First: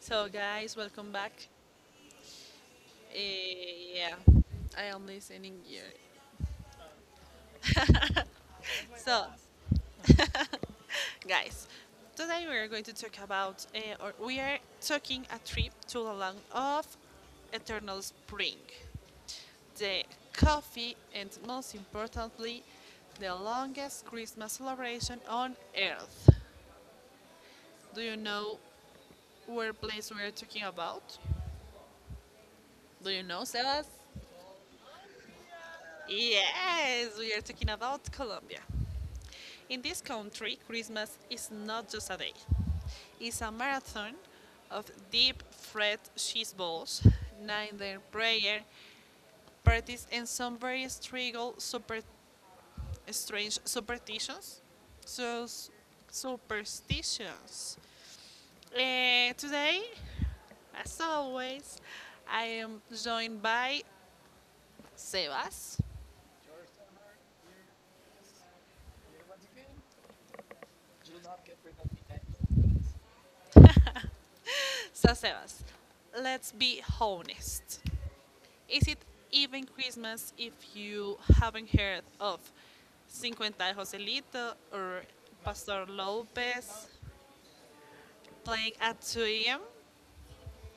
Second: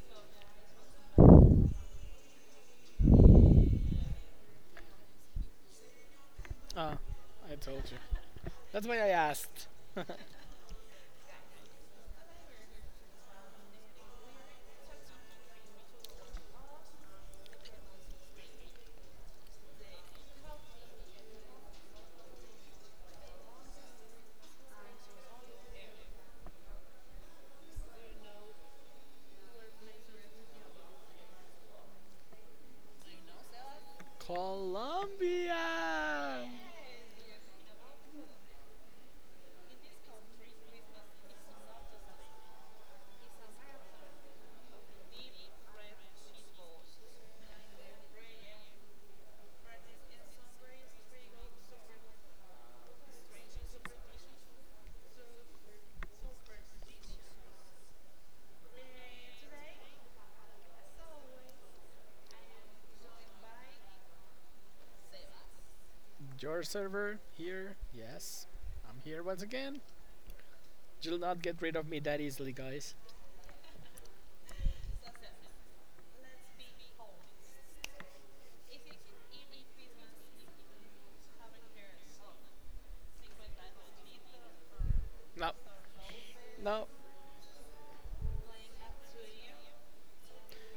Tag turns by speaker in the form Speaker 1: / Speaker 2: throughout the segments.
Speaker 1: So, guys, welcome back. Yeah, I am listening here.
Speaker 2: Ah, I told you. That's why I
Speaker 1: So,
Speaker 2: asked.
Speaker 1: guys, today we are going to talk about, or we are taking a trip to the land of eternal spring, the coffee, and most importantly, the longest Christmas celebration on earth. Do you know where place we are talking about? Do you know, Sebas?
Speaker 2: Colombia.
Speaker 1: Yes, we are talking about Colombia. In this country, Christmas is not just a day, it's a marathon of deep fried cheese balls, night prayer, parties, and some very strange superstitions. So, superstitions. Today, as always, I am joined by Sebas.
Speaker 2: Your server here? Yes, I'm here once again. You'll not get rid of me that easily, guys.
Speaker 1: So, Sebas, let's be honest. Is it even Christmas if you haven't heard of Cinquenta Joselito or
Speaker 2: No,
Speaker 1: Pastor
Speaker 2: no.
Speaker 1: Lopez playing at 2 a.m.?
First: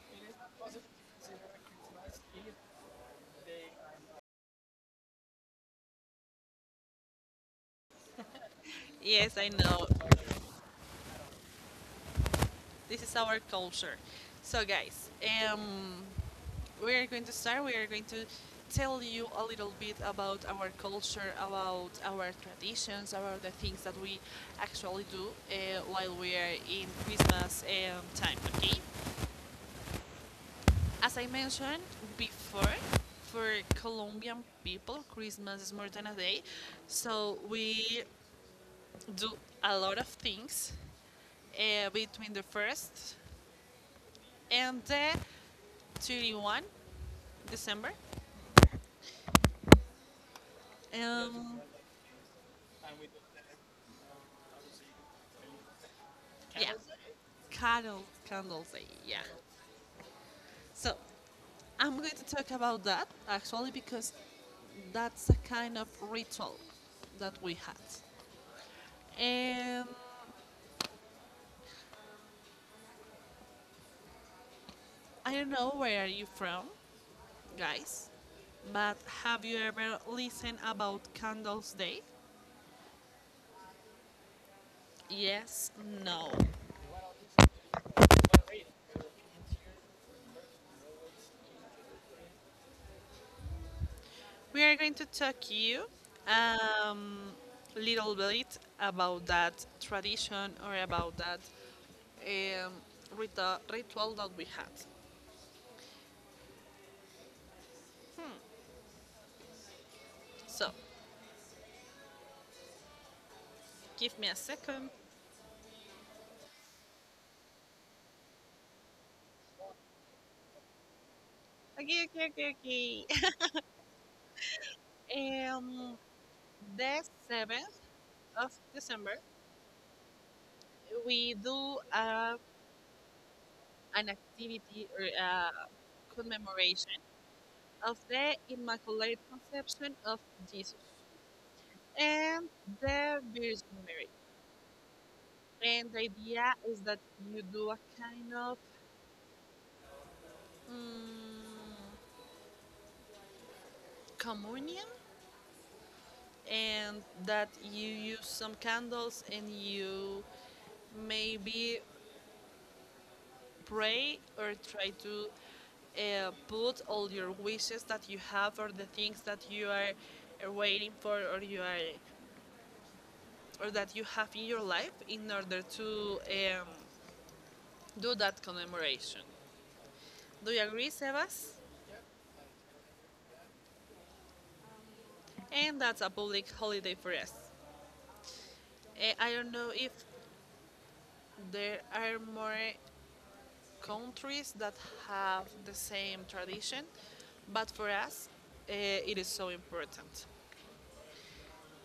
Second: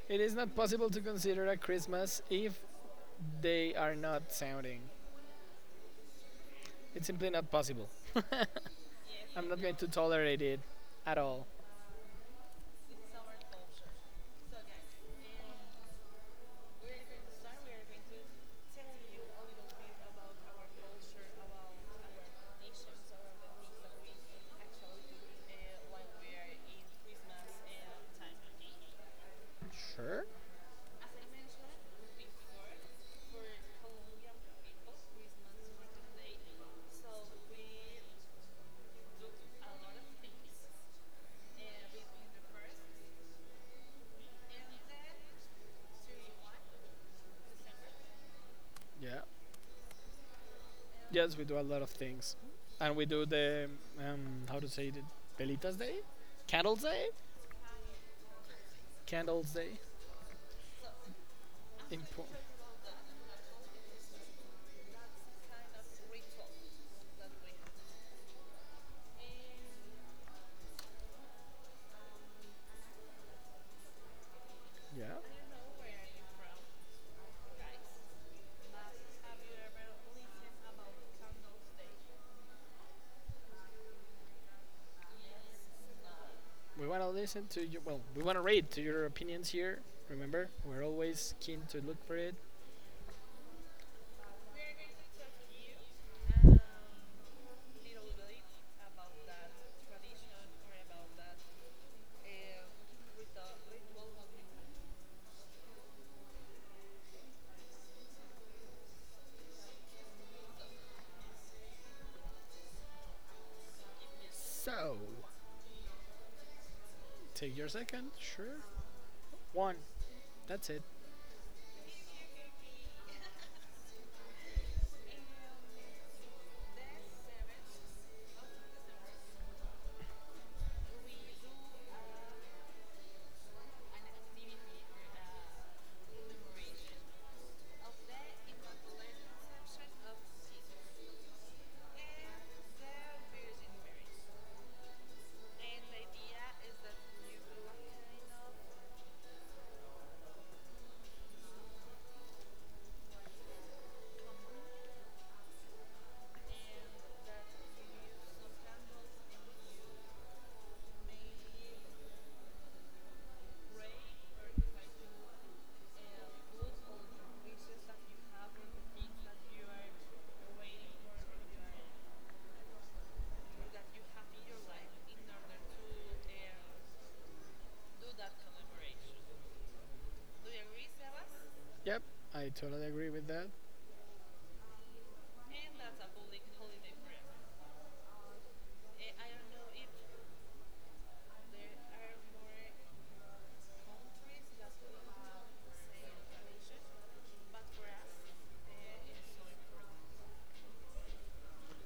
Speaker 2: It is not possible to consider a Christmas if they are not sounding. It's simply not possible.
Speaker 1: Yes, I
Speaker 2: I'm not going
Speaker 1: know.
Speaker 2: to tolerate it at all.
Speaker 1: This is our culture. So, guys, um, we are going to start. We are going to tell you a little bit about our culture, about our traditions, about the things that we actually do while we are in Christmas time, okay?
Speaker 2: Sure?
Speaker 1: As I mentioned before, for Colombian people, Christmas is more than a day. So we do a lot of things between the 1st and the 31st December.
Speaker 2: Yeah. Yes, we do
Speaker 1: Um,
Speaker 2: a lot of things, and we do the how to say it, Velitas Day,
Speaker 1: yeah,
Speaker 2: Candles Day,
Speaker 1: candle, candles day, yeah.
Speaker 2: Candles Day.
Speaker 1: So I'm
Speaker 2: In
Speaker 1: going to talk about that actually because that's a kind of ritual that we had. And
Speaker 2: yeah,
Speaker 1: I don't know where are you from, guys. But have you ever listened about Candles Day? Yes, no.
Speaker 2: we want to listen to you. Well, we want to read to your opinions here. Remember, we're always keen to look for it.
Speaker 1: We are going to talk you um, little bit about that tradition or about that um, ritual that we had. So, give me a second.
Speaker 2: So, take your second. Sure. One. That's it.
Speaker 1: Okay, okay, okay, okay. Um, the 7th of December, we do an activity or a commemoration of the Immaculate Conception of Jesus and the Virgin Mary. And the idea is that you do a kind of mm, communion and that you use some candles and you maybe pray or try to put all your wishes that you have or the things that you are waiting for or that you have in your life in order to um, do that commemoration. Do you agree, Sebas?
Speaker 2: Yep, I totally agree with that.
Speaker 1: And that's a public holiday for us. I don't know if there are more countries that have the same tradition, but for us, it is so important.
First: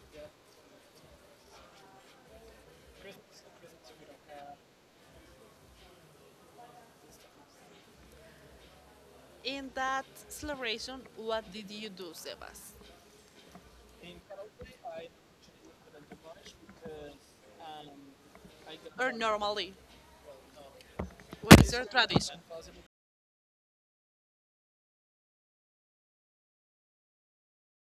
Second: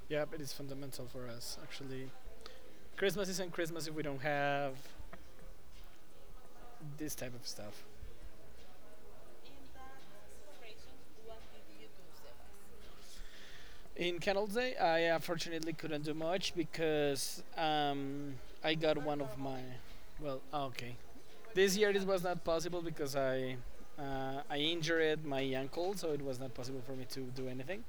Speaker 2: Yep, it is fundamental for us actually. Christmas isn't Christmas if we don't have this type of stuff.
Speaker 1: In that celebration, what did you do, Sebas?
Speaker 2: In Canal Day, I unfortunately couldn't do much because I got
Speaker 1: Or
Speaker 2: one of my.
Speaker 1: normally,
Speaker 2: Well, ah, okay.
Speaker 1: what is
Speaker 2: This
Speaker 1: your
Speaker 2: year it was
Speaker 1: tradition?
Speaker 2: not possible because I injured my ankle, so it was not possible for me to do anything.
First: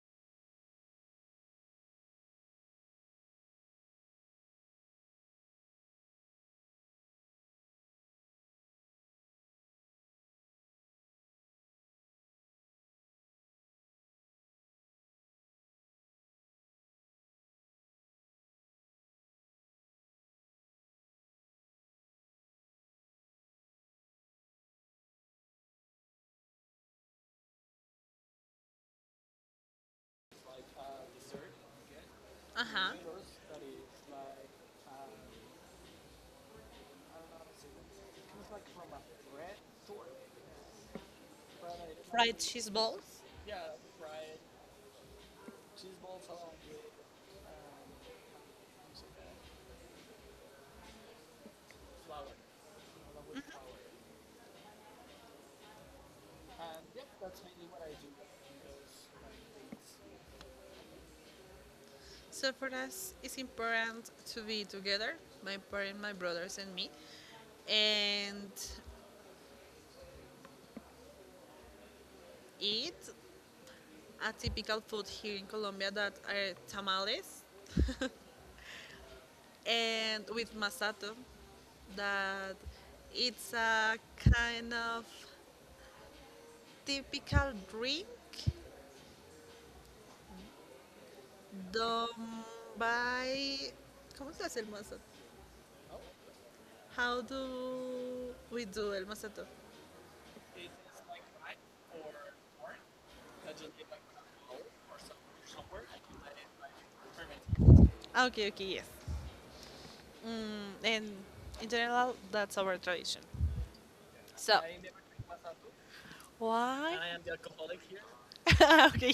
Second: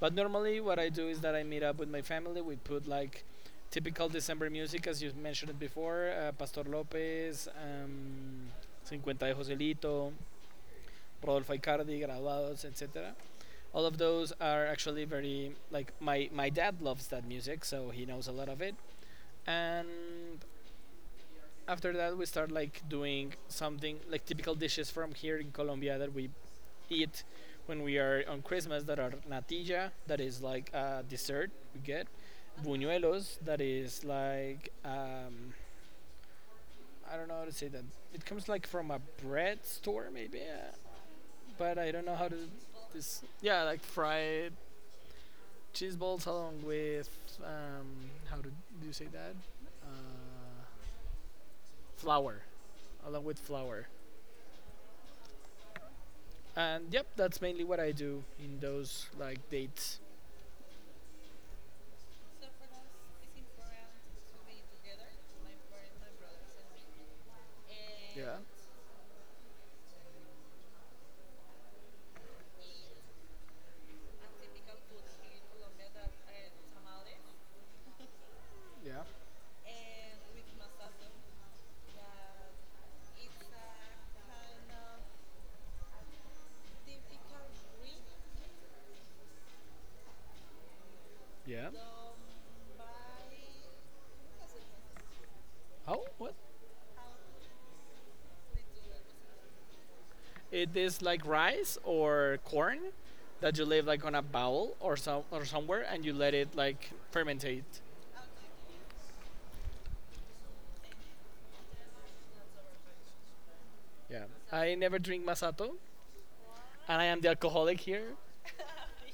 Speaker 2: But normally, what I do is that I meet up with my family. We put like typical December music, as you mentioned it before Pastor Lopez, 50 de Joselito, Rodolfo Icardi, Graduados, etc, all of those are actually very like my dad loves that music, so he knows a lot of it. And after that we start like doing something like typical dishes from here in Colombia that we eat when we are on Christmas, that are natilla, that is like a dessert we get,
Speaker 1: Uh huh.
Speaker 2: buñuelos, that is like um, I don't know how to say that. It comes like from a bread store maybe but I don't know how to.
Speaker 1: Fried cheese balls.
Speaker 2: This, yeah, like fried cheese balls along with how do, do you say that uh, flour, along with flour. And yep, that's mainly what I do in those like dates.
Speaker 1: So for us, it's important to be together, my parents, my brothers, and me,
Speaker 2: Yeah,
Speaker 1: and eat a typical food here in Colombia that are tamales,
Speaker 2: yeah.
Speaker 1: and with masato, that it's a kind of typical drink
Speaker 2: Yeah.
Speaker 1: done by. ¿Cómo se hace el masato?
Speaker 2: Oh, what?
Speaker 1: How do we do el masato?
Speaker 2: It is like rice or corn that you leave like on a bowl or some or somewhere, and you let it like fermentate.
Speaker 1: Ah, okay, okay, yes. And in general, that's our tradition.
Speaker 2: Yeah.
Speaker 1: So,
Speaker 2: I never drink masato,
Speaker 1: why?
Speaker 2: and I am the alcoholic here.
Speaker 1: Okay.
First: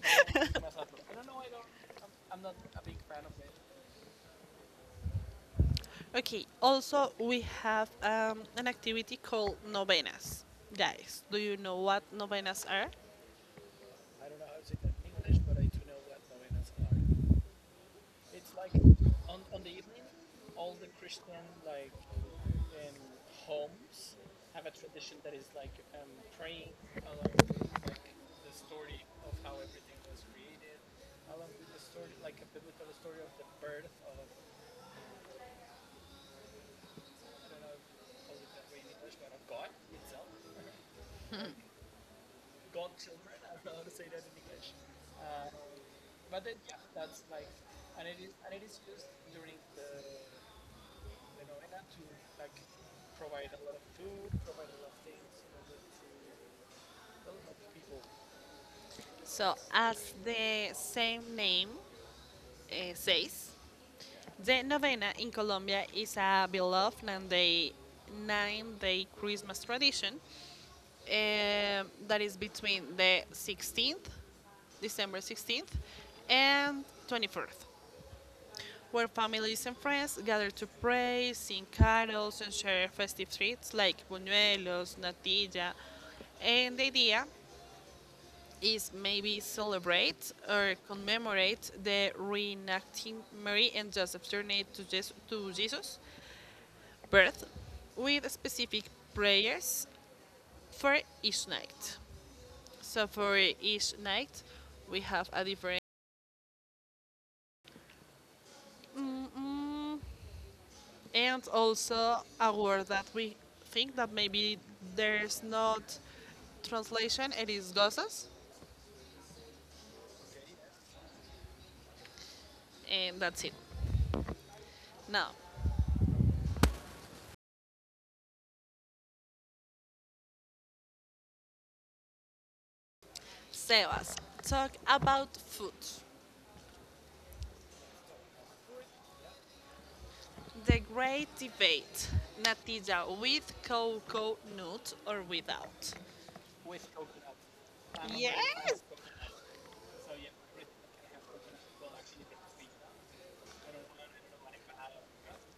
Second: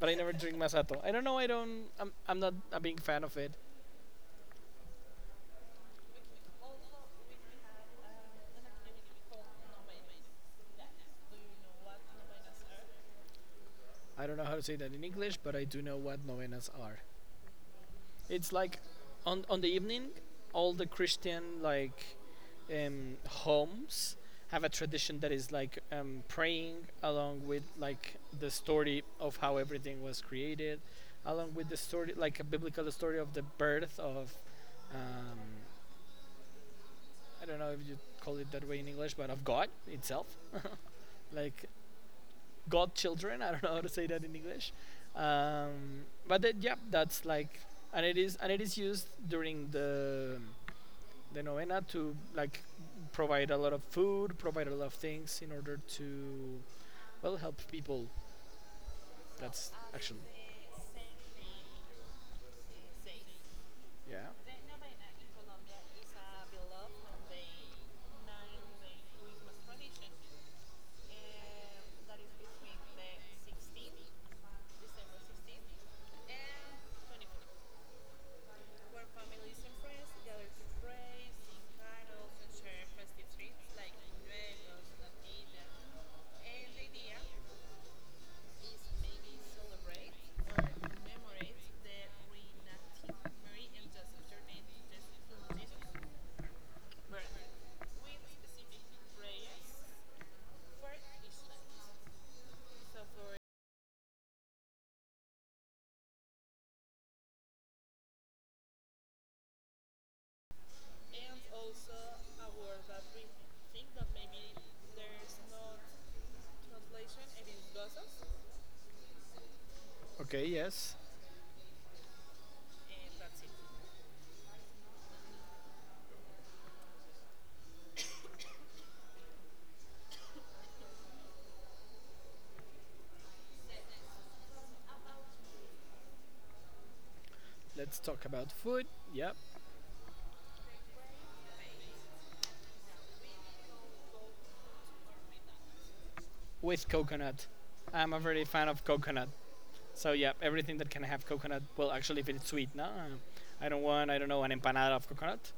Speaker 2: But I never drink masato. I don't know. I don't. I'm not a big fan of it.
Speaker 1: Okay. Also, we have an activity called novenas. Guys, do you know what novenas are?
Speaker 2: I don't know how to say that in English, but I do know what novenas are. It's like on the evening, all the Christian like homes have a tradition that is like praying along with like the story of how everything was created, along with the story, like a biblical story of the birth of. Um, I don't know if you call it that way in English, but of God itself. Like god children? I don't know how to say that in English, but then, yeah, that's like, and it is used during the novena to like provide a lot of food, provide a lot of things in order to well help people.
Speaker 1: So,
Speaker 2: That's
Speaker 1: as
Speaker 2: actually
Speaker 1: the same name says,
Speaker 2: yeah.
Speaker 1: the novena in Colombia is a beloved 9-day Christmas tradition that is between the 16th, December 16th, and 24th, where families and friends gather to pray, sing carols, and share festive treats like buñuelos, natilla. And the idea is maybe celebrate or commemorate the reenacting Mary and Joseph's journey to, to Jesus' birth with specific prayers for each night. So for each night, we have a different, mm, and also a word that we think that maybe there's not translation. It is gozas,
Speaker 2: Okay. Yes.
Speaker 1: and that's it. Now, Sebas, talk about food.
Speaker 2: Let's talk about food. Yep.
Speaker 1: The great debate: natilla with cocoa nut or without?
Speaker 2: With coconut. I'm a very fan
Speaker 1: Yes.
Speaker 2: of coconut. So yeah, everything that can have coconut. Well, actually, if it's sweet, no, I don't want. I don't know an empanada of coconut,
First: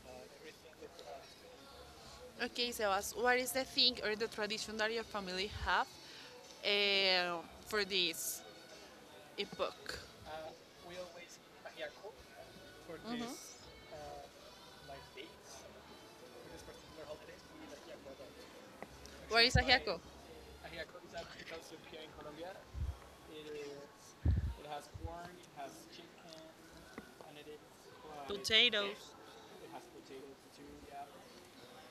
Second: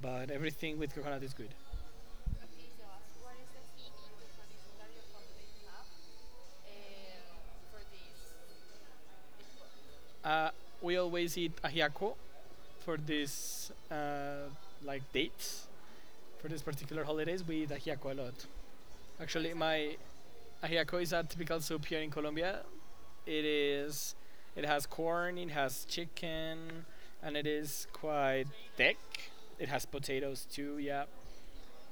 Speaker 2: but everything with coconut is good.
Speaker 1: Okay, Sebas, what is the thing or the tradition that your family have eh, for this epoch?
Speaker 2: Uh, we always eat ajiaco for this like dates, for this particular holidays. We eat ajiaco a lot. Actually, my ajiaco is a typical soup here in Colombia. It is. It has corn. It has chicken, and it is quite
Speaker 1: Potatoes.
Speaker 2: thick. It has potatoes too. Yeah,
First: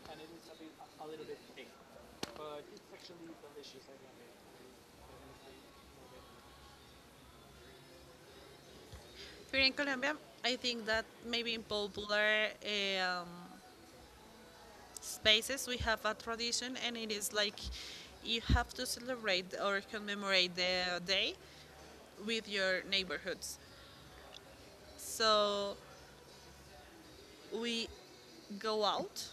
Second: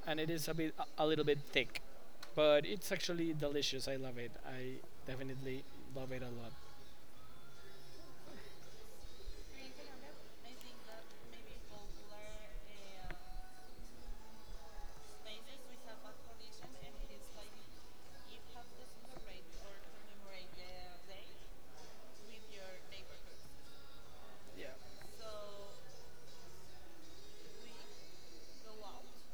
Speaker 2: and it is a little bit thick, but it's actually delicious. I love it. I definitely love it a lot.
Speaker 1: Here in Colombia, I think that maybe in popular spaces we have a tradition, and it is like you have to celebrate or commemorate the day with your neighborhoods.
Speaker 2: Yeah,
Speaker 1: So we go out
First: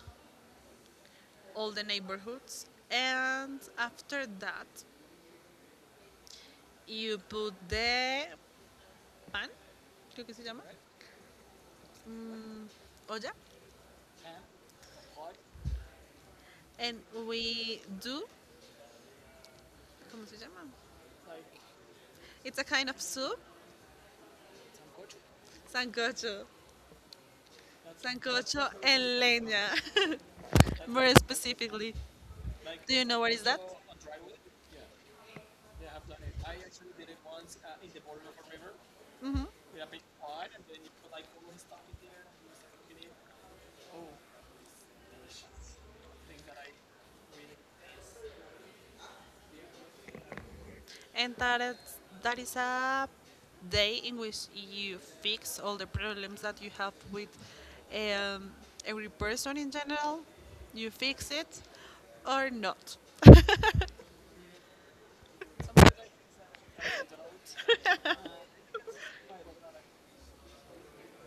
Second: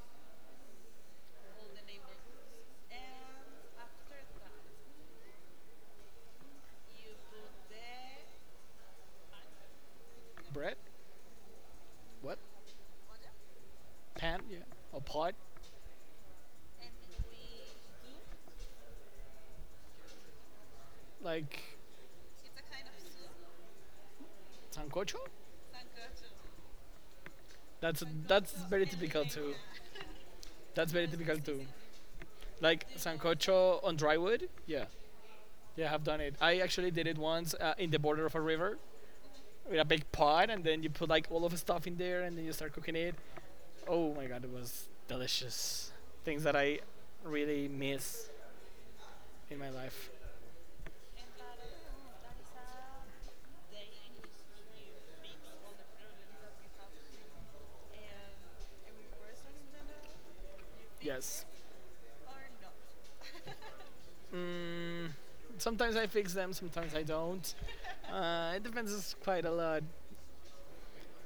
Speaker 1: all the neighborhoods and after that you put the pan, creo que se llama,
Speaker 2: bread, what
Speaker 1: olla,
Speaker 2: pan? Yeah, a pot
Speaker 1: and we do, ¿cómo se llama?
Speaker 2: like
Speaker 1: It's a kind of soup,
Speaker 2: sancocho.
Speaker 1: sancocho,
Speaker 2: That's
Speaker 1: sancocho
Speaker 2: very
Speaker 1: and
Speaker 2: typical too.
Speaker 1: leña,
Speaker 2: That's very
Speaker 1: more
Speaker 2: typical too.
Speaker 1: specifically.
Speaker 2: Like
Speaker 1: Do you know what is that?
Speaker 2: sancocho on dry wood. Yeah, yeah, I've done it. I actually did it once in the border of a river
Speaker 1: Hmm.
Speaker 2: with a big pot, and then you put like all of the stuff in there, and then you start cooking it. Oh my god, it was delicious. Things that I really miss in my life.
Speaker 1: And that is a day in which you fix all the problems that you have with um, every person in general. You fix
Speaker 2: Yes.
Speaker 1: it or not.
Speaker 2: Mm, sometimes I fix them, sometimes I don't. It depends quite a lot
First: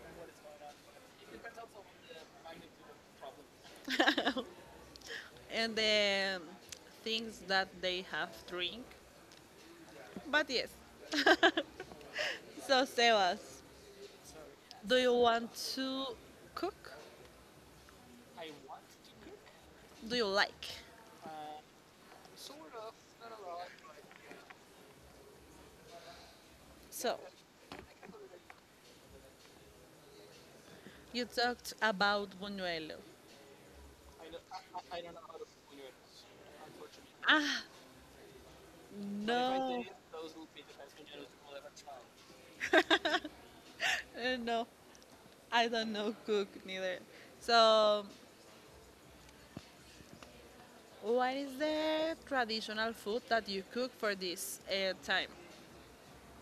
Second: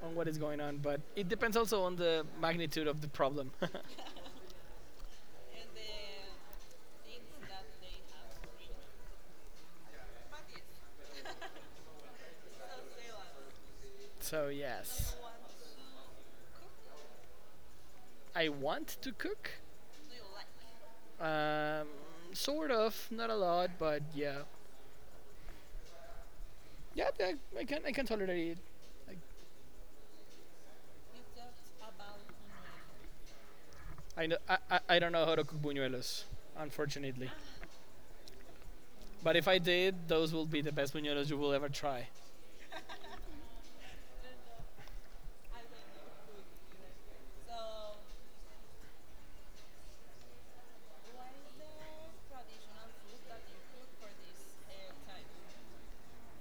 Speaker 2: on what is going on, but it depends also on the magnitude of the problem.
Speaker 1: And the things that they have drink. But yes. So, Sebas,
Speaker 2: So
Speaker 1: do you
Speaker 2: yes,
Speaker 1: want to cook?
Speaker 2: I want to cook.
Speaker 1: Do you like?
Speaker 2: Um, sort of, not a lot, but yeah, yeah,
Speaker 1: So,
Speaker 2: I can I can tolerate it. I,
Speaker 1: you talked about Buñuelo.
Speaker 2: I know I don't know how to cook buñuelos, unfortunately.
Speaker 1: Ah,
Speaker 2: But if I
Speaker 1: no.
Speaker 2: did, those will be the best buñuelos you will ever try.
Speaker 1: No. I don't know cook neither. So, what is the traditional food that you cook for this time?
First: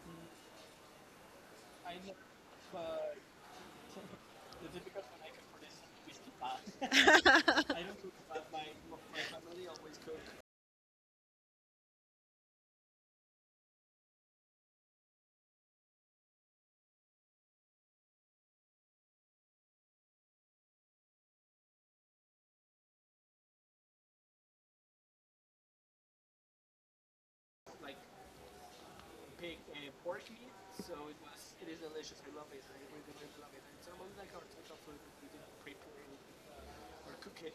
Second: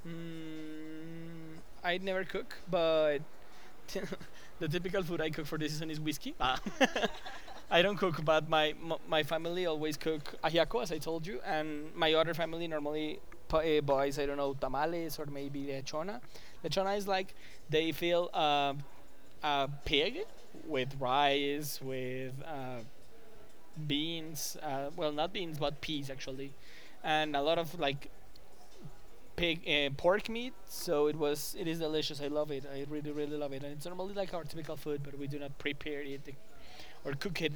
Speaker 2: Mm, I never cook, but the typical food I cook for this season is whiskey. Ah. I don't cook, but my family always cook ajiaco, as I told you, and my other family normally buys I don't know tamales or maybe lechona. Lechona is like they fill a pig with rice with beans, well not beans but peas actually, and a lot of like pig pork meat. So it was, it is delicious, I love it, I really really love it, and it's normally like our typical food, but we do not prepare it or cook it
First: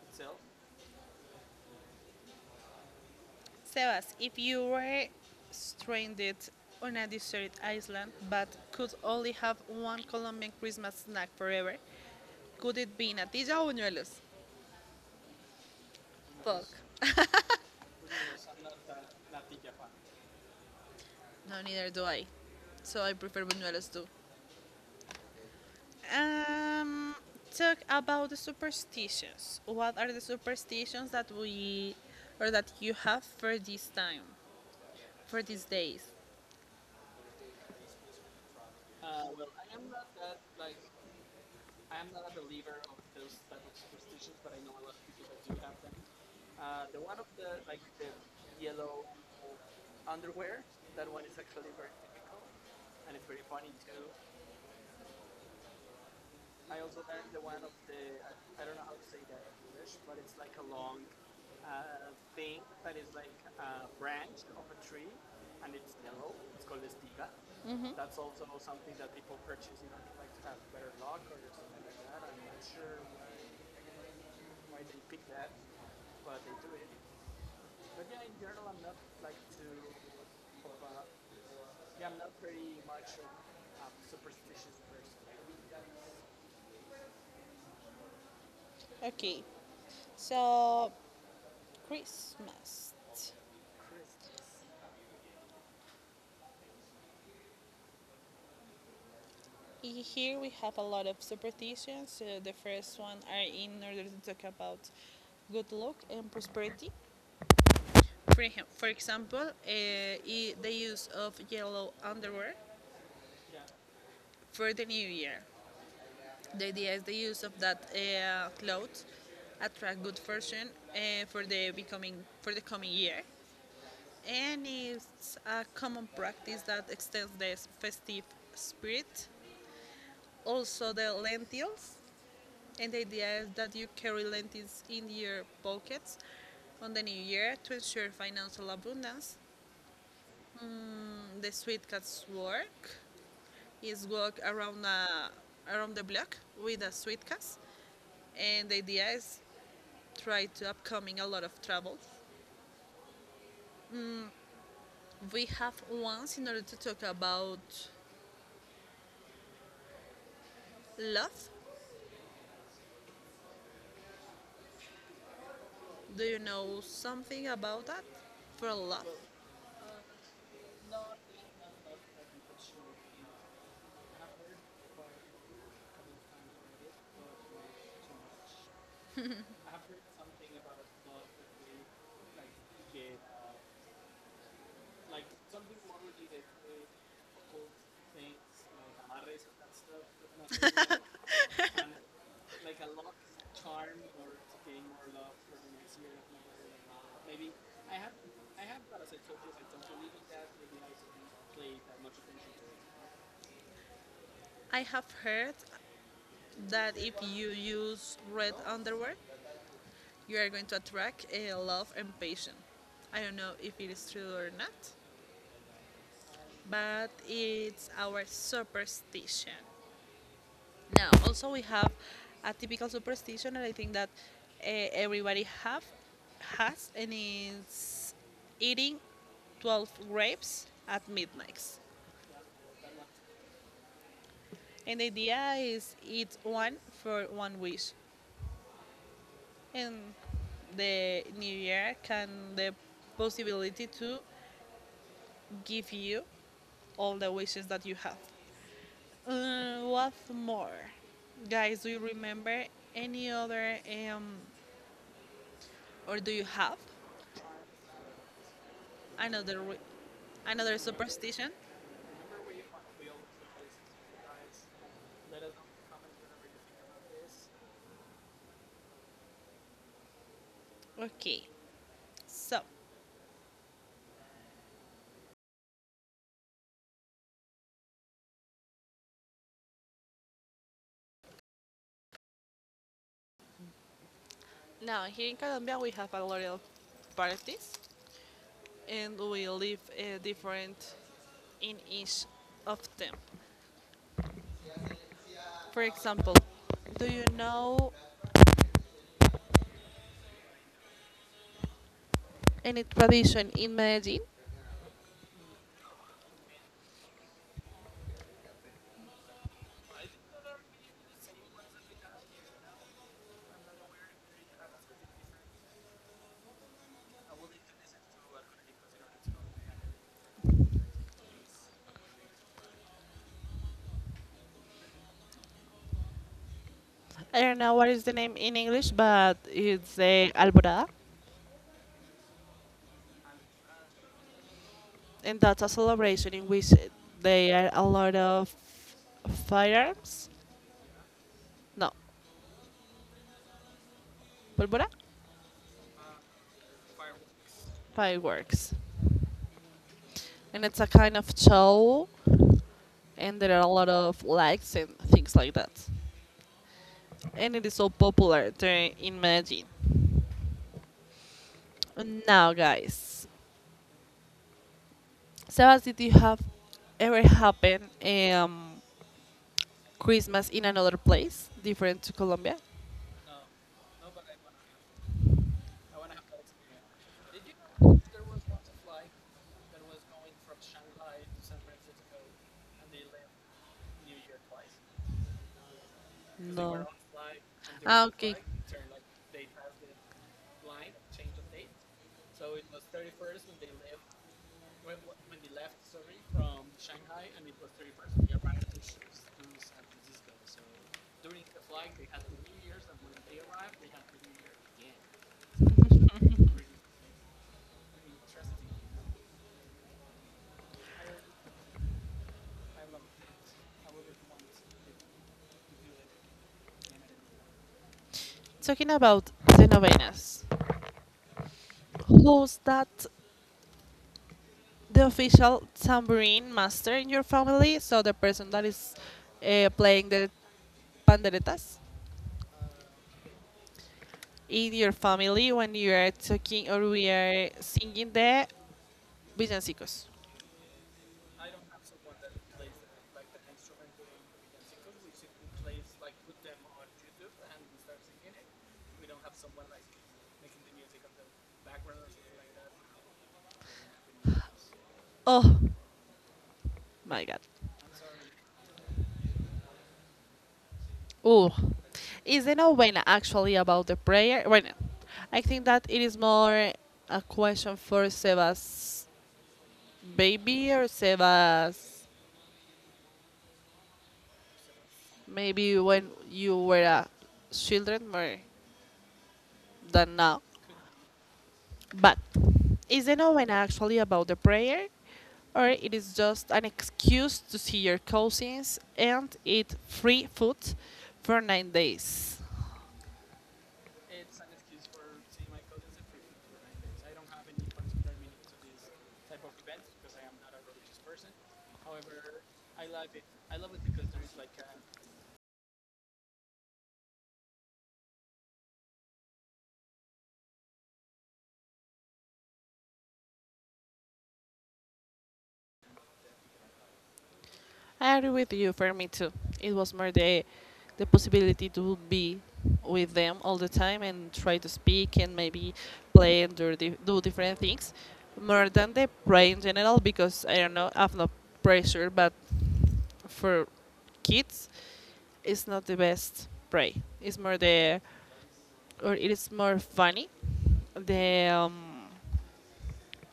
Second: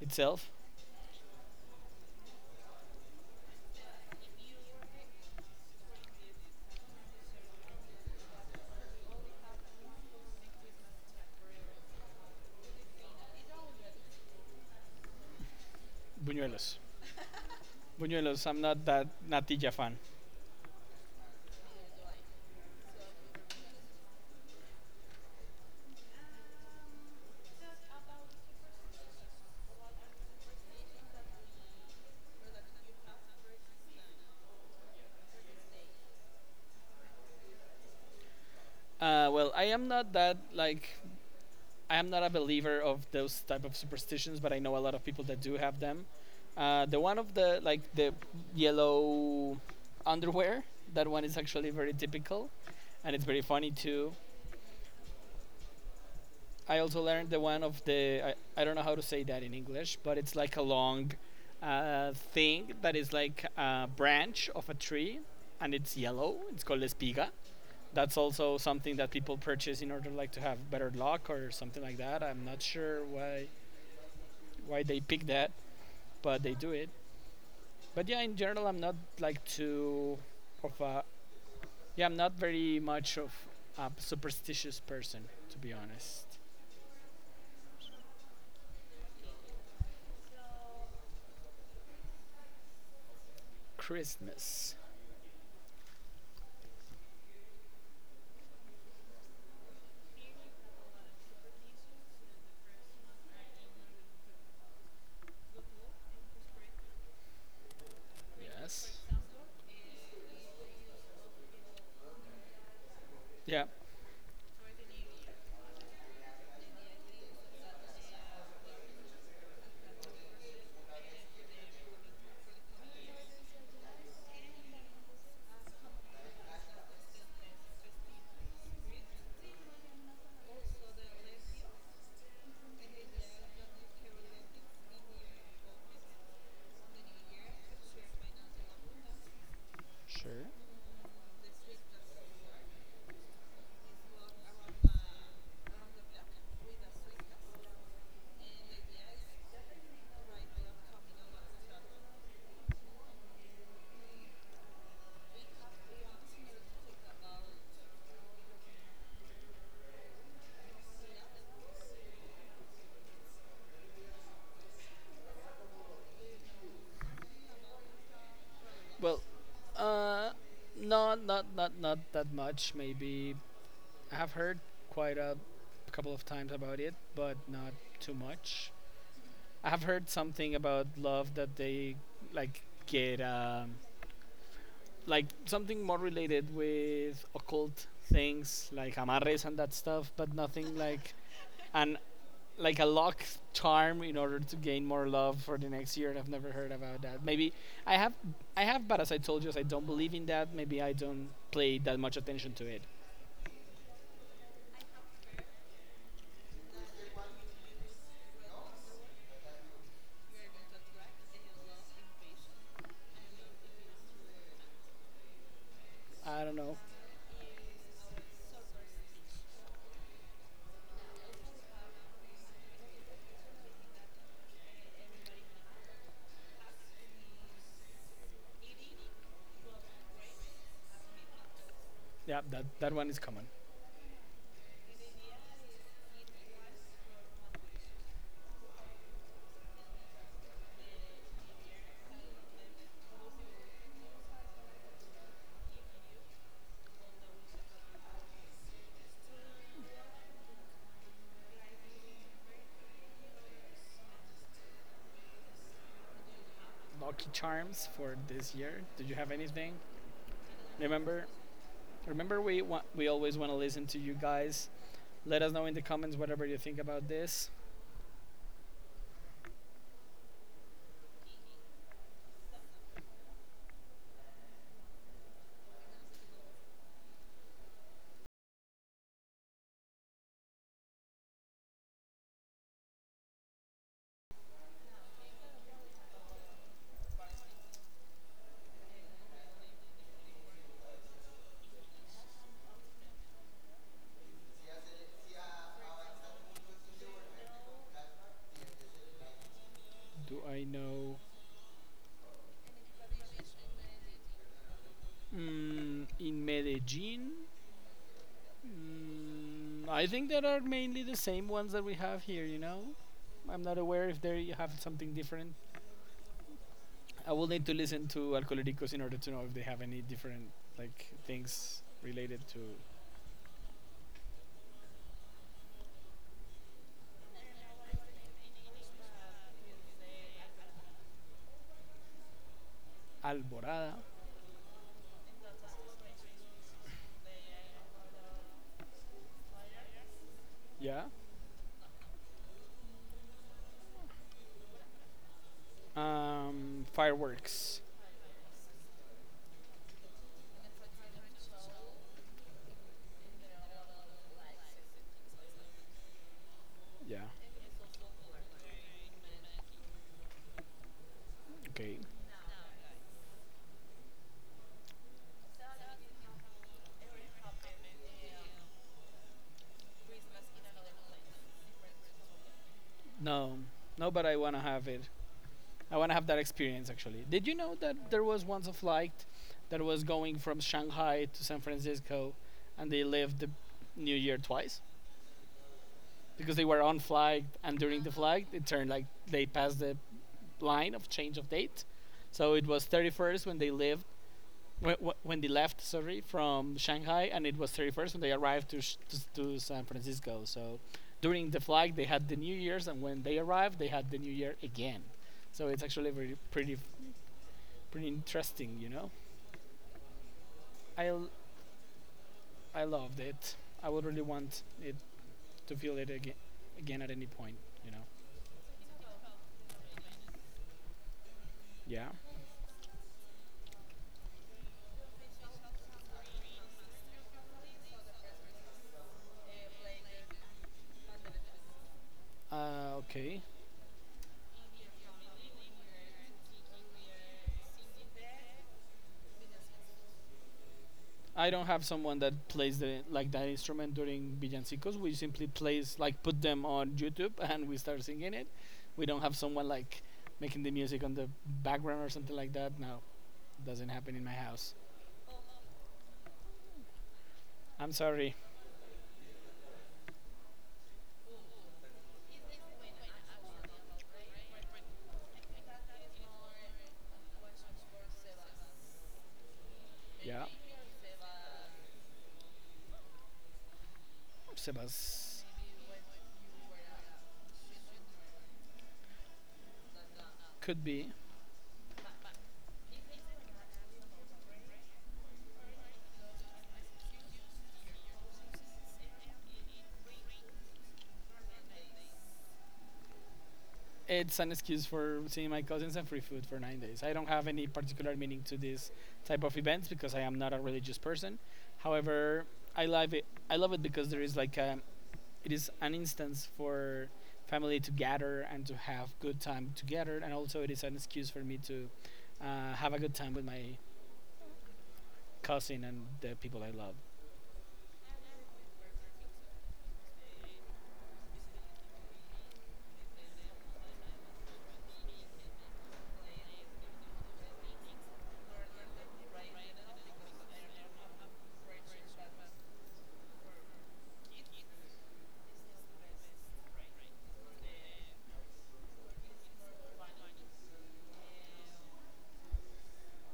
Speaker 2: itself.
Speaker 1: Sebas, if you were stranded on a desert island but could only have one Colombian Christmas snack forever, could it be natilla or buñuelos? Fuck.
Speaker 2: Buñuelos. Buñuelos, I'm not that natilla fan.
Speaker 1: No, neither do I. So I prefer buñuelos too. Um, Talk about the superstitions. What are the superstitions that we or that you have for this time, for these days?
Speaker 2: Well, I am not that like I am not a believer of those type of superstitions, but I know a lot of people that do have them. The one of the like the yellow underwear, that one is actually very typical, and it's very funny too. I also learned the one of the I don't know how to say that in English, but it's like a long thing that is like a branch of a tree, and it's yellow. It's called espiga. That's also something that people purchase in order like to have better luck or something like that. I'm not sure why they pick that, but they do it. But yeah, in general, I'm not like too of a yeah, I'm not very much of a superstitious person, to be honest.
Speaker 1: Okay, so Christmas.
Speaker 2: Christmas,
Speaker 1: Here we have a lot of superstitions. So the first one are in order to talk about good luck and prosperity. For him, for
Speaker 2: yes,
Speaker 1: example, the use of yellow underwear
Speaker 2: yeah.
Speaker 1: for the new year. The idea is the use of that clothes attract good fortune uh, for the becoming for the coming year, and it's a common practice that extends the festive spirit. Also, the lentils, and the idea is that you carry lentils in your pockets on the new year to ensure financial abundance.
Speaker 2: Sure.
Speaker 1: The sweet cat's work is walk around around the block with a sweet cat, and the idea is try to upcoming a lot of travels. We have once in order to talk about love. Do you know something about that for love?
Speaker 2: Well, uh, not not that much. Maybe I have heard quite a couple of times about it, but not too much. I have heard something about love that they like get like something more related with occult things like amarres and that stuff, but nothing like an like a luck charm in order to gain more love for the next year. And I've never heard about that. Maybe I have, I have, but as I told you, as I don't believe in that, maybe I don't pay that much attention to it.
Speaker 1: I have heard that if you use red underwear, you are going to attract a love and passion. I don't know if it is true or not,
Speaker 2: I don't know.
Speaker 1: but it's our superstition. Now, also we have a typical superstition that I think that everybody have has, and is eating 12 grapes at midnight.
Speaker 2: Yeah, that that one is common.
Speaker 1: And the idea is eat one for one wish, and the new year can the possibility to give you all the wishes that you have. What more, guys? Do you remember any other um, or do you have
Speaker 2: Lucky charms for this year. Did you have
Speaker 1: another
Speaker 2: anything?
Speaker 1: re- another
Speaker 2: Remember,
Speaker 1: superstition.
Speaker 2: remember, we always want to listen to you guys. Let us know in the comments whatever you think about this.
Speaker 1: Okay. So now, here in Colombia, we have a lot of parties, and we live different in each of them. For example, do you know
Speaker 2: Do I know?
Speaker 1: any tradition in Medellin?
Speaker 2: Mm, in Medellin, mm, I think that are mainly the same ones that we have here, you know? I'm not aware if they have something different. I will need to listen to Alcoholicos in order to know if they have any different like things related to
Speaker 1: I don't know what is the name in English, but it's the Alborada,
Speaker 2: Alborada.
Speaker 1: and that's a celebration in which there are a lot of firearms.
Speaker 2: Yeah.
Speaker 1: No, pólvora,
Speaker 2: Fireworks.
Speaker 1: fireworks. And it's a kind of show, and there are a lot of likes and things like that.
Speaker 2: Yeah.
Speaker 1: And it is so popular to imagine.
Speaker 2: Okay.
Speaker 1: Now, guys, Sebas, did you have ever happen um, Christmas in another place different to Colombia?
Speaker 2: No, no, but I wanna have it. I wanna have that experience actually. Did you know that there was once a flight that was going from Shanghai to San Francisco, and they lived the New Year twice? Because they were
Speaker 1: No.
Speaker 2: unflagged, and during
Speaker 1: Ah,
Speaker 2: the
Speaker 1: okay.
Speaker 2: flag, it turned like they passed the line of change of date. So it was 31st when they lived, wh- when they left, sorry, from Shanghai, and it was 31st when they arrived to, to San Francisco. So during the flag, they had the New Year's, and when they arrived, they had the New Year again. So it's actually very pretty, pretty interesting, you know. I l- I loved it. I would really want it to feel it again, again at any point, you know.
Speaker 1: Talking about the novenas,
Speaker 2: Yeah.
Speaker 1: who's that the official tambourine master in your family? So the person that is playing the panderetas
Speaker 2: Okay.
Speaker 1: in your family when you are talking or we are singing the villancicos.
Speaker 2: I don't have someone that plays the like that instrument during villancicos. We simply plays like put them on YouTube and we start singing it. We don't have someone like making the music on the background or something like that. No, doesn't happen in my house.
Speaker 1: Oh my god.
Speaker 2: I'm sorry.
Speaker 1: Oh, is the novena actually about the prayer? Well, I think that it is more a question for Sebas
Speaker 2: Yeah,
Speaker 1: baby or Sebas
Speaker 2: Sebas
Speaker 1: maybe when you were a children more than now.
Speaker 2: could be.
Speaker 1: But is the novena actually about the prayer or it is just an excuse to see your cousins and eat free food for 9 days?
Speaker 2: It's an excuse for seeing my cousins and free food for 9 days. I don't have any particular meaning to this type of events because I am not a religious person. However, I love it. I love it because there is like a it is an instance for family to gather and to have good time together, and also it is an excuse for me to have a good time with my cousin and the people I love.
Speaker 1: I agree with you. For me too, it was more the possibility to be with them all the time and try to speak and maybe play and do different things more than the play in general because I don't know, I've no pressure, but for kids, it's not the best prey. It's more the or it is more funny the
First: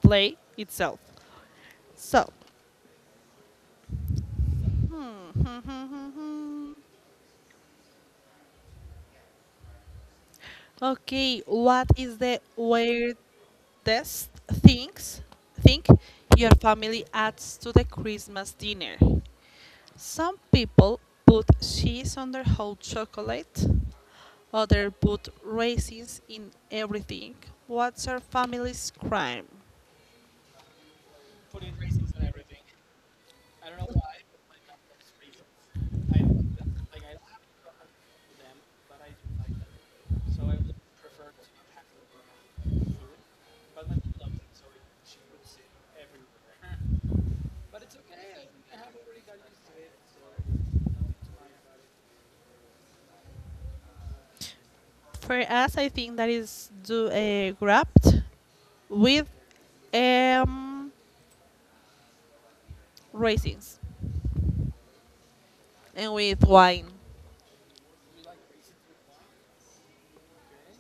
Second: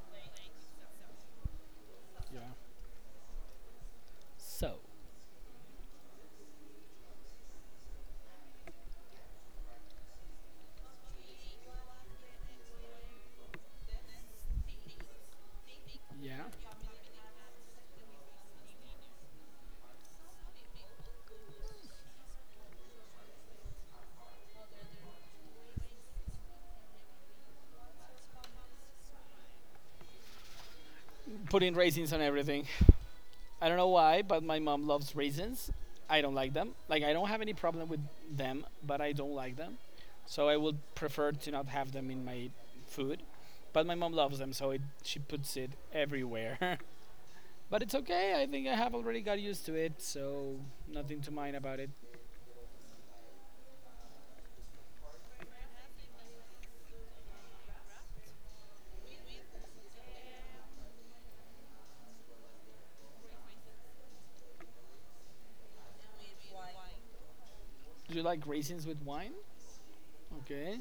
Speaker 1: play itself. So.
Speaker 2: Yeah. So,
Speaker 1: Okay, what is the weirdest things think
Speaker 2: yeah,
Speaker 1: your family adds to the Christmas dinner? Some people put cheese on their whole chocolate, others put raisins in everything. What's your family's crime?
Speaker 2: putting raisins on everything. I don't know why, but my mom loves raisins. I don't like them. Like, I don't have any problem with them, but I don't like them. So I would prefer to not have them in my food. But my mom loves them, so she puts it everywhere. But it's okay. I think I have already got used to it, so nothing to mind about it.
Speaker 1: For us, I think that is do a wrapped with um raisins and with wine.
Speaker 2: Do you like raisins with wine? Okay.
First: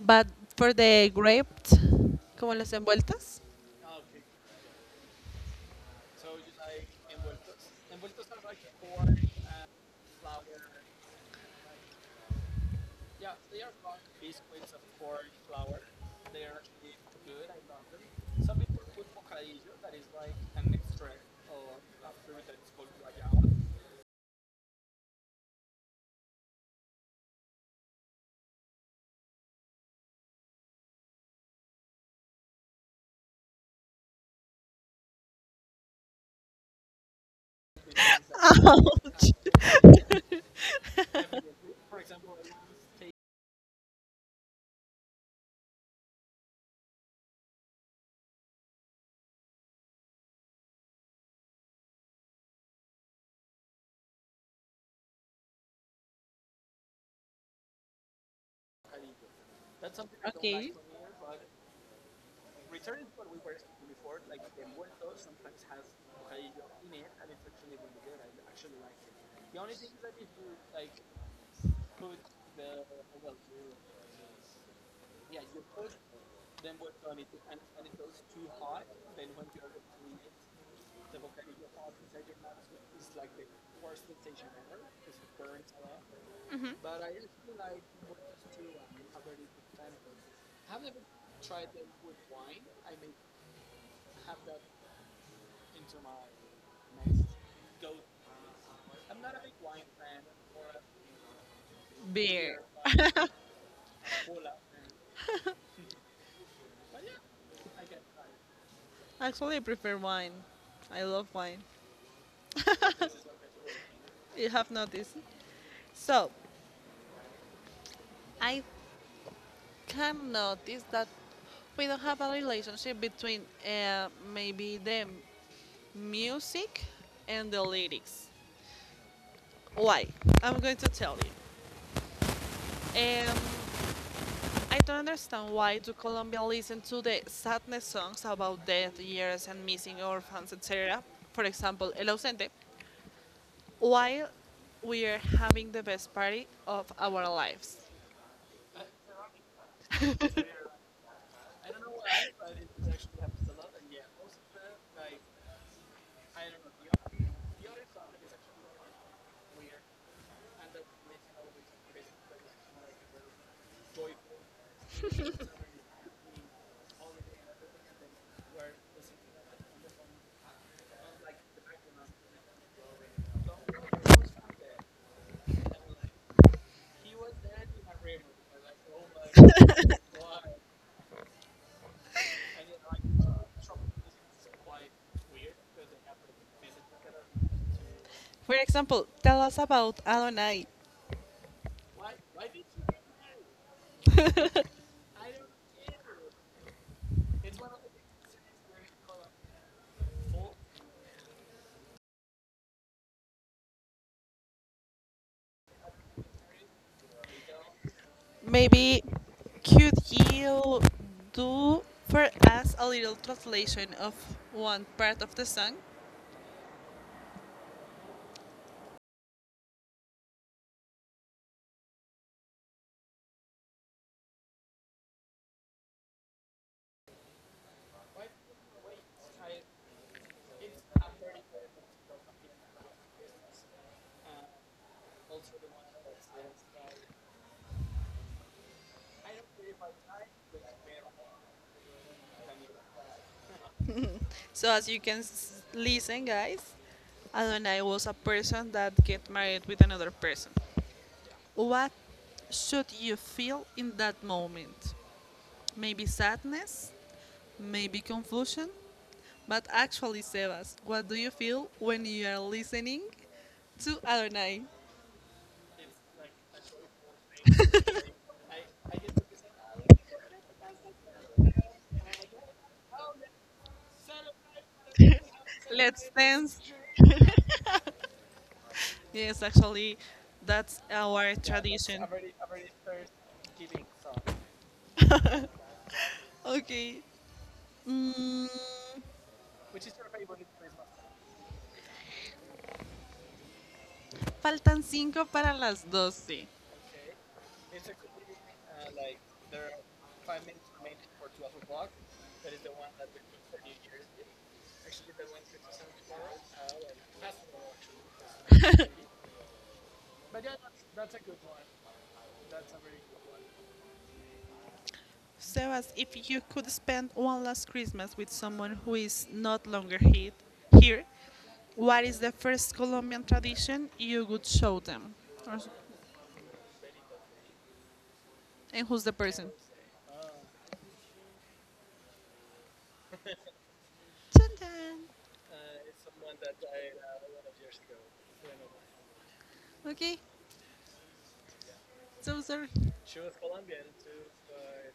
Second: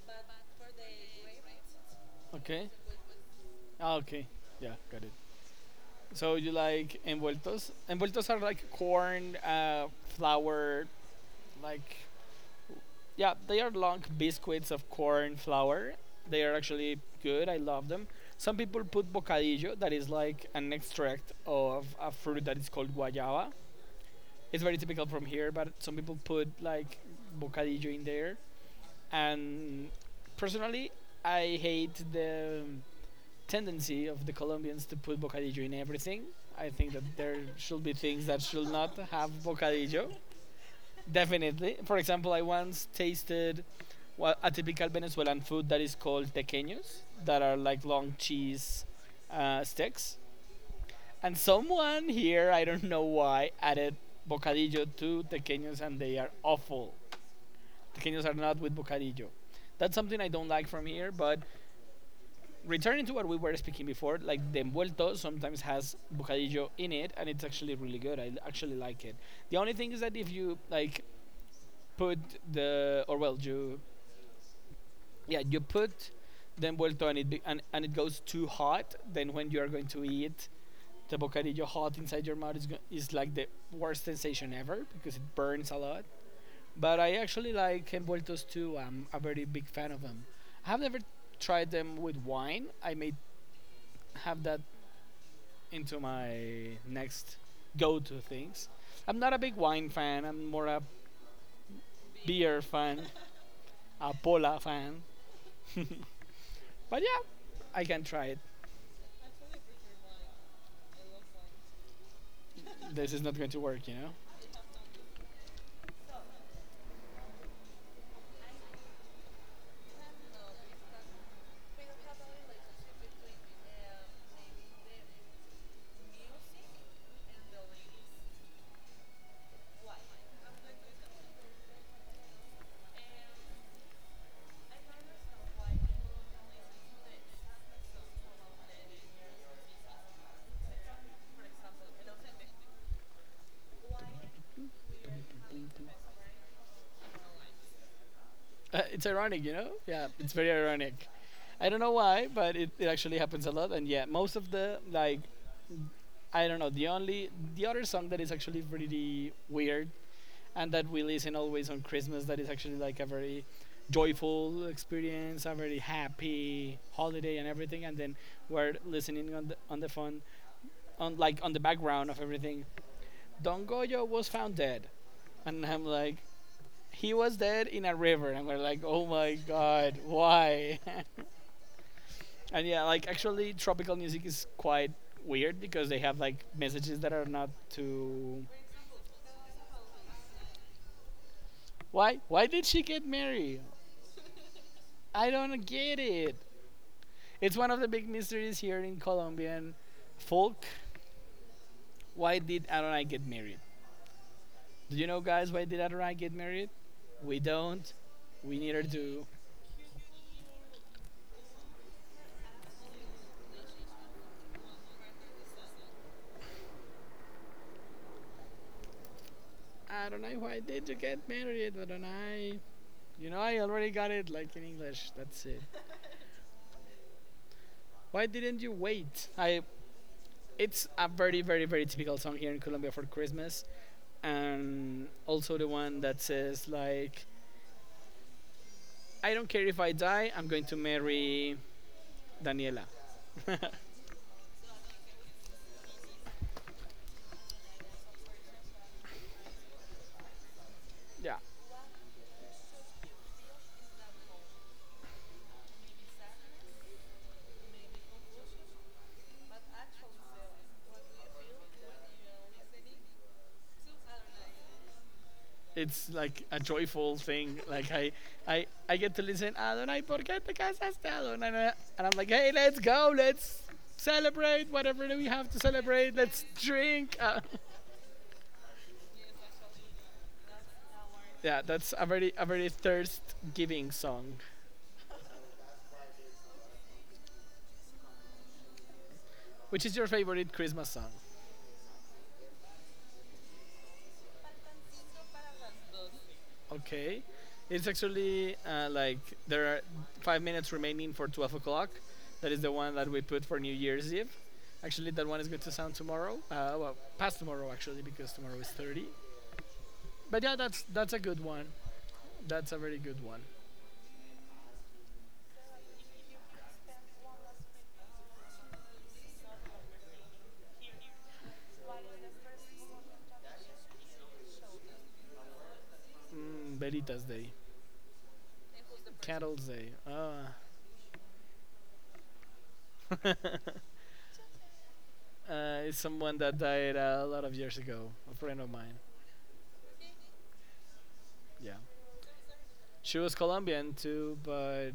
Speaker 1: But for the grapes, ¿cómo
Speaker 2: Okay.
Speaker 1: las envueltas?
Speaker 2: Ah, okay. Yeah, got it. So you like envueltos? Envueltos are like corn, flour, like, yeah, they are long biscuits of corn flour. They are actually good. I love them. Some people put bocadillo, that is like an extract of a fruit that is called guayaba. It's very typical from here, but some people put like bocadillo in there. And personally, I hate the tendency of the Colombians to put bocadillo in everything. I think that there should be things that should not have bocadillo. Definitely. For example, I once tasted, well, a typical Venezuelan food that is called tequeños, that are like long cheese sticks. And someone here, I don't know why, added bocadillo to tequeños and they are awful. Pequeños are not with bocadillo. That's
Speaker 1: That's something
Speaker 2: something I
Speaker 1: I don't.
Speaker 2: don't like
Speaker 1: Okay.
Speaker 2: from here, but returning to what we were speaking before, like the envuelto sometimes has bocadillo in it, and it's actually really good. I actually like it. The only thing is that if you like put the or well you yeah you put the envuelto and it goes too hot, then when you are going to eat the bocadillo hot inside your mouth is like the worst sensation ever because it burns a lot.
Speaker 1: Hmm.
Speaker 2: But I actually like envueltos too. I'm a very big fan of them. I have never tried them with wine. I may have that into my next go-to things. I'm not a big wine fan. I'm more a
Speaker 1: Beer.
Speaker 2: beer fan, a pola fan. But yeah, I can try it.
Speaker 1: Actually, I prefer wine. I love wine.
Speaker 2: This is not going to work, you know.
Speaker 1: You have noticed. So, I can notice that we don't have a relationship between maybe the music and the lyrics. Why? I'm going to tell you. Um, I don't understand why do Colombia listen to the sadness songs about death, years, and missing orphans, etc. For example, El Ausente, while we are having the best party of our lives.
Speaker 2: It's ironic, you know? Yeah, it's very ironic. I don't know why, but it actually happens a lot. And yeah, most of the like, I don't know. The other song that is actually pretty weird and that we listen always on Christmas, that is actually like a very joyful experience, a very happy holiday and everything. And then we're listening on the phone, on like on the background of everything. Don Goyo was found dead, and I'm like, he was dead in a river, and we're like, oh my god, why? And yeah, like actually, tropical music is quite weird because they have like messages that are not too.
Speaker 1: For example, tell us about Adonai.
Speaker 2: Why? Why did she get married? I don't get it. It's one of the big mysteries here in Colombian folk. Why did Adonai get married? Do you know, guys, why did Adonai get married? We don't. We neither
Speaker 1: Maybe
Speaker 2: do.
Speaker 1: could you do for us a little translation of one part of the song?
Speaker 2: Adonai, why did you get married, Adonai? You know, I already got it like in English. That's it. Why didn't you wait? I. It's a very, very, very typical song here in Colombia for Christmas, and also the one that says like, "I don't care if I die, I'm going to marry Daniela."
Speaker 1: So as you can listen, guys, Adonai was a person that get married with another person.
Speaker 2: Yeah,
Speaker 1: What should you feel in that moment? Maybe sadness, maybe confusion, but actually, Sebas, what do you feel when you are listening to Adonai?
Speaker 2: it's like a joyful thing. Like, I get to listen Adonai, ¿por qué te casaste Adonai? And I'm like, hey, let's go, let's celebrate whatever we have to
Speaker 1: Let's
Speaker 2: celebrate. Let's
Speaker 1: dance.
Speaker 2: drink.
Speaker 1: Yes, actually, that's our. Yeah, that's
Speaker 2: Yeah, that's
Speaker 1: tradition.
Speaker 2: a very thirst-giving song.
Speaker 1: Okay. Mm,
Speaker 2: Which is your favorite Christmas song?
Speaker 1: faltan cinco para las doce.
Speaker 2: Okay. It's actually like there are five minutes remaining for 12 o'clock. That is the one that we put for New Year's Eve. Actually, that one is going to sound tomorrow. Well, past tomorrow actually, because tomorrow is 30. But yeah, that's a good one. That's a very good one.
Speaker 1: So, as if you could spend one last Christmas with someone who is not longer here, what is the first Colombian tradition you would show them? Or s-
Speaker 2: Mm, Veritas Day,
Speaker 1: And who's the person?
Speaker 2: Candles Day. Ah, uh,
Speaker 1: Dun, dun.
Speaker 2: it's someone that died a lot of years ago, a friend of mine.
Speaker 1: Okay,
Speaker 2: Yeah.
Speaker 1: so sorry.
Speaker 2: She was Colombian too, but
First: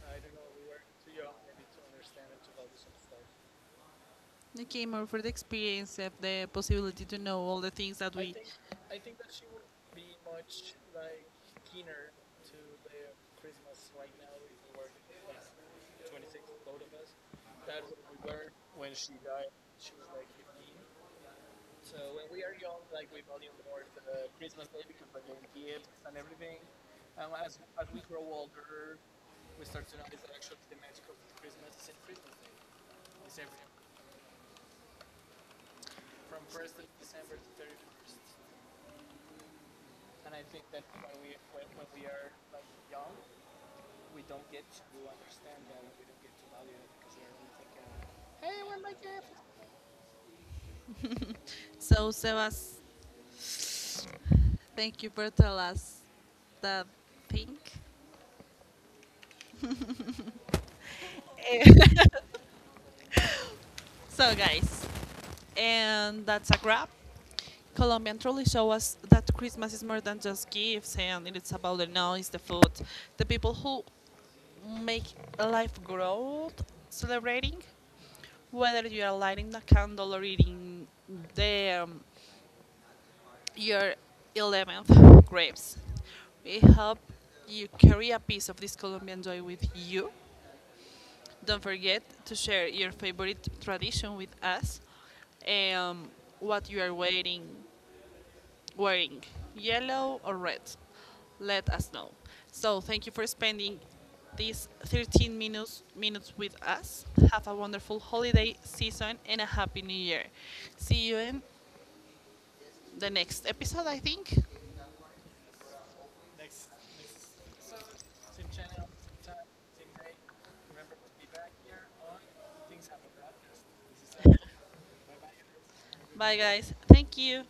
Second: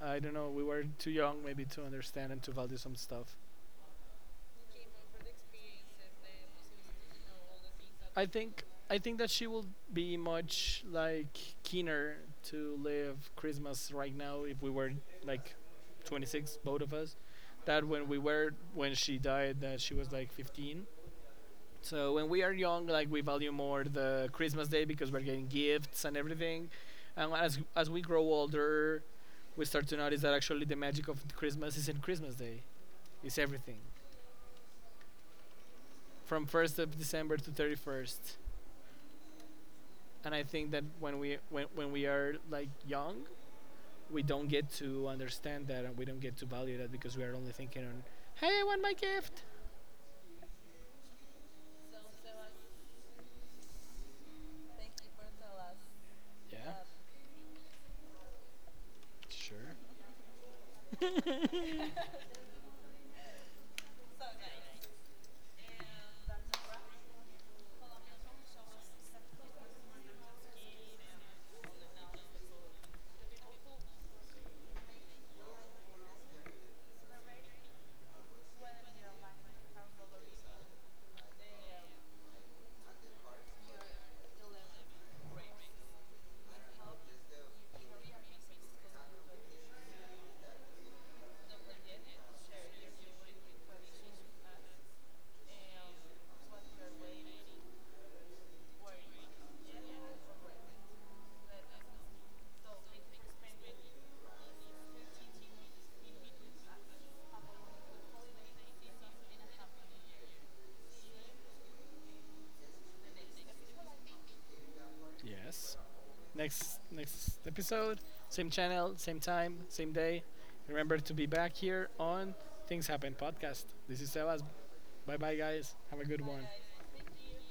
Speaker 2: I don't know. We were too young maybe to understand and to value some stuff.
Speaker 1: Okay, more for the experience of the possibility to know all the things that
Speaker 2: I
Speaker 1: we.
Speaker 2: think I think that she will be much like keener to live Christmas right now if we were like 26, both of us. That when we were, when she died, that she was like 15. So when we are young, like we value more the Christmas day because we're getting gifts and everything. And as we grow older, we start to notice that actually the magic of Christmas is in Christmas Day. Is everything from 1st of December to 31st. And I think that when we are like young, we don't get to understand that and we don't get to value that because we are only thinking on, hey, I want my gift.
Speaker 1: 15. So, Sebas, thank you for telling us
Speaker 2: Yeah,
Speaker 1: that thing.
Speaker 2: sure.
Speaker 1: Eh, so, guys, and that's a wrap. Colombian truly show us that Christmas is more than just gifts, and it's about the noise, the food, the people who make life grow, celebrating, whether you are lighting a candle or eating the, um, your 11th grapes. We hope you carry a piece of this Colombian joy with you. Don't forget to share your favorite tradition with us and what you are wearing yellow or red. Let us know. So thank you for spending these 13 minutes with us. Have a wonderful holiday season and a happy new year. See you in the next episode, I think.
Speaker 2: Yes. Next episode, same channel, same time, same day. Remember to be back here on Things Happen podcast. This is Sebas. Bye bye guys. Have a good
Speaker 1: Bye
Speaker 2: one.
Speaker 1: guys. Thank you.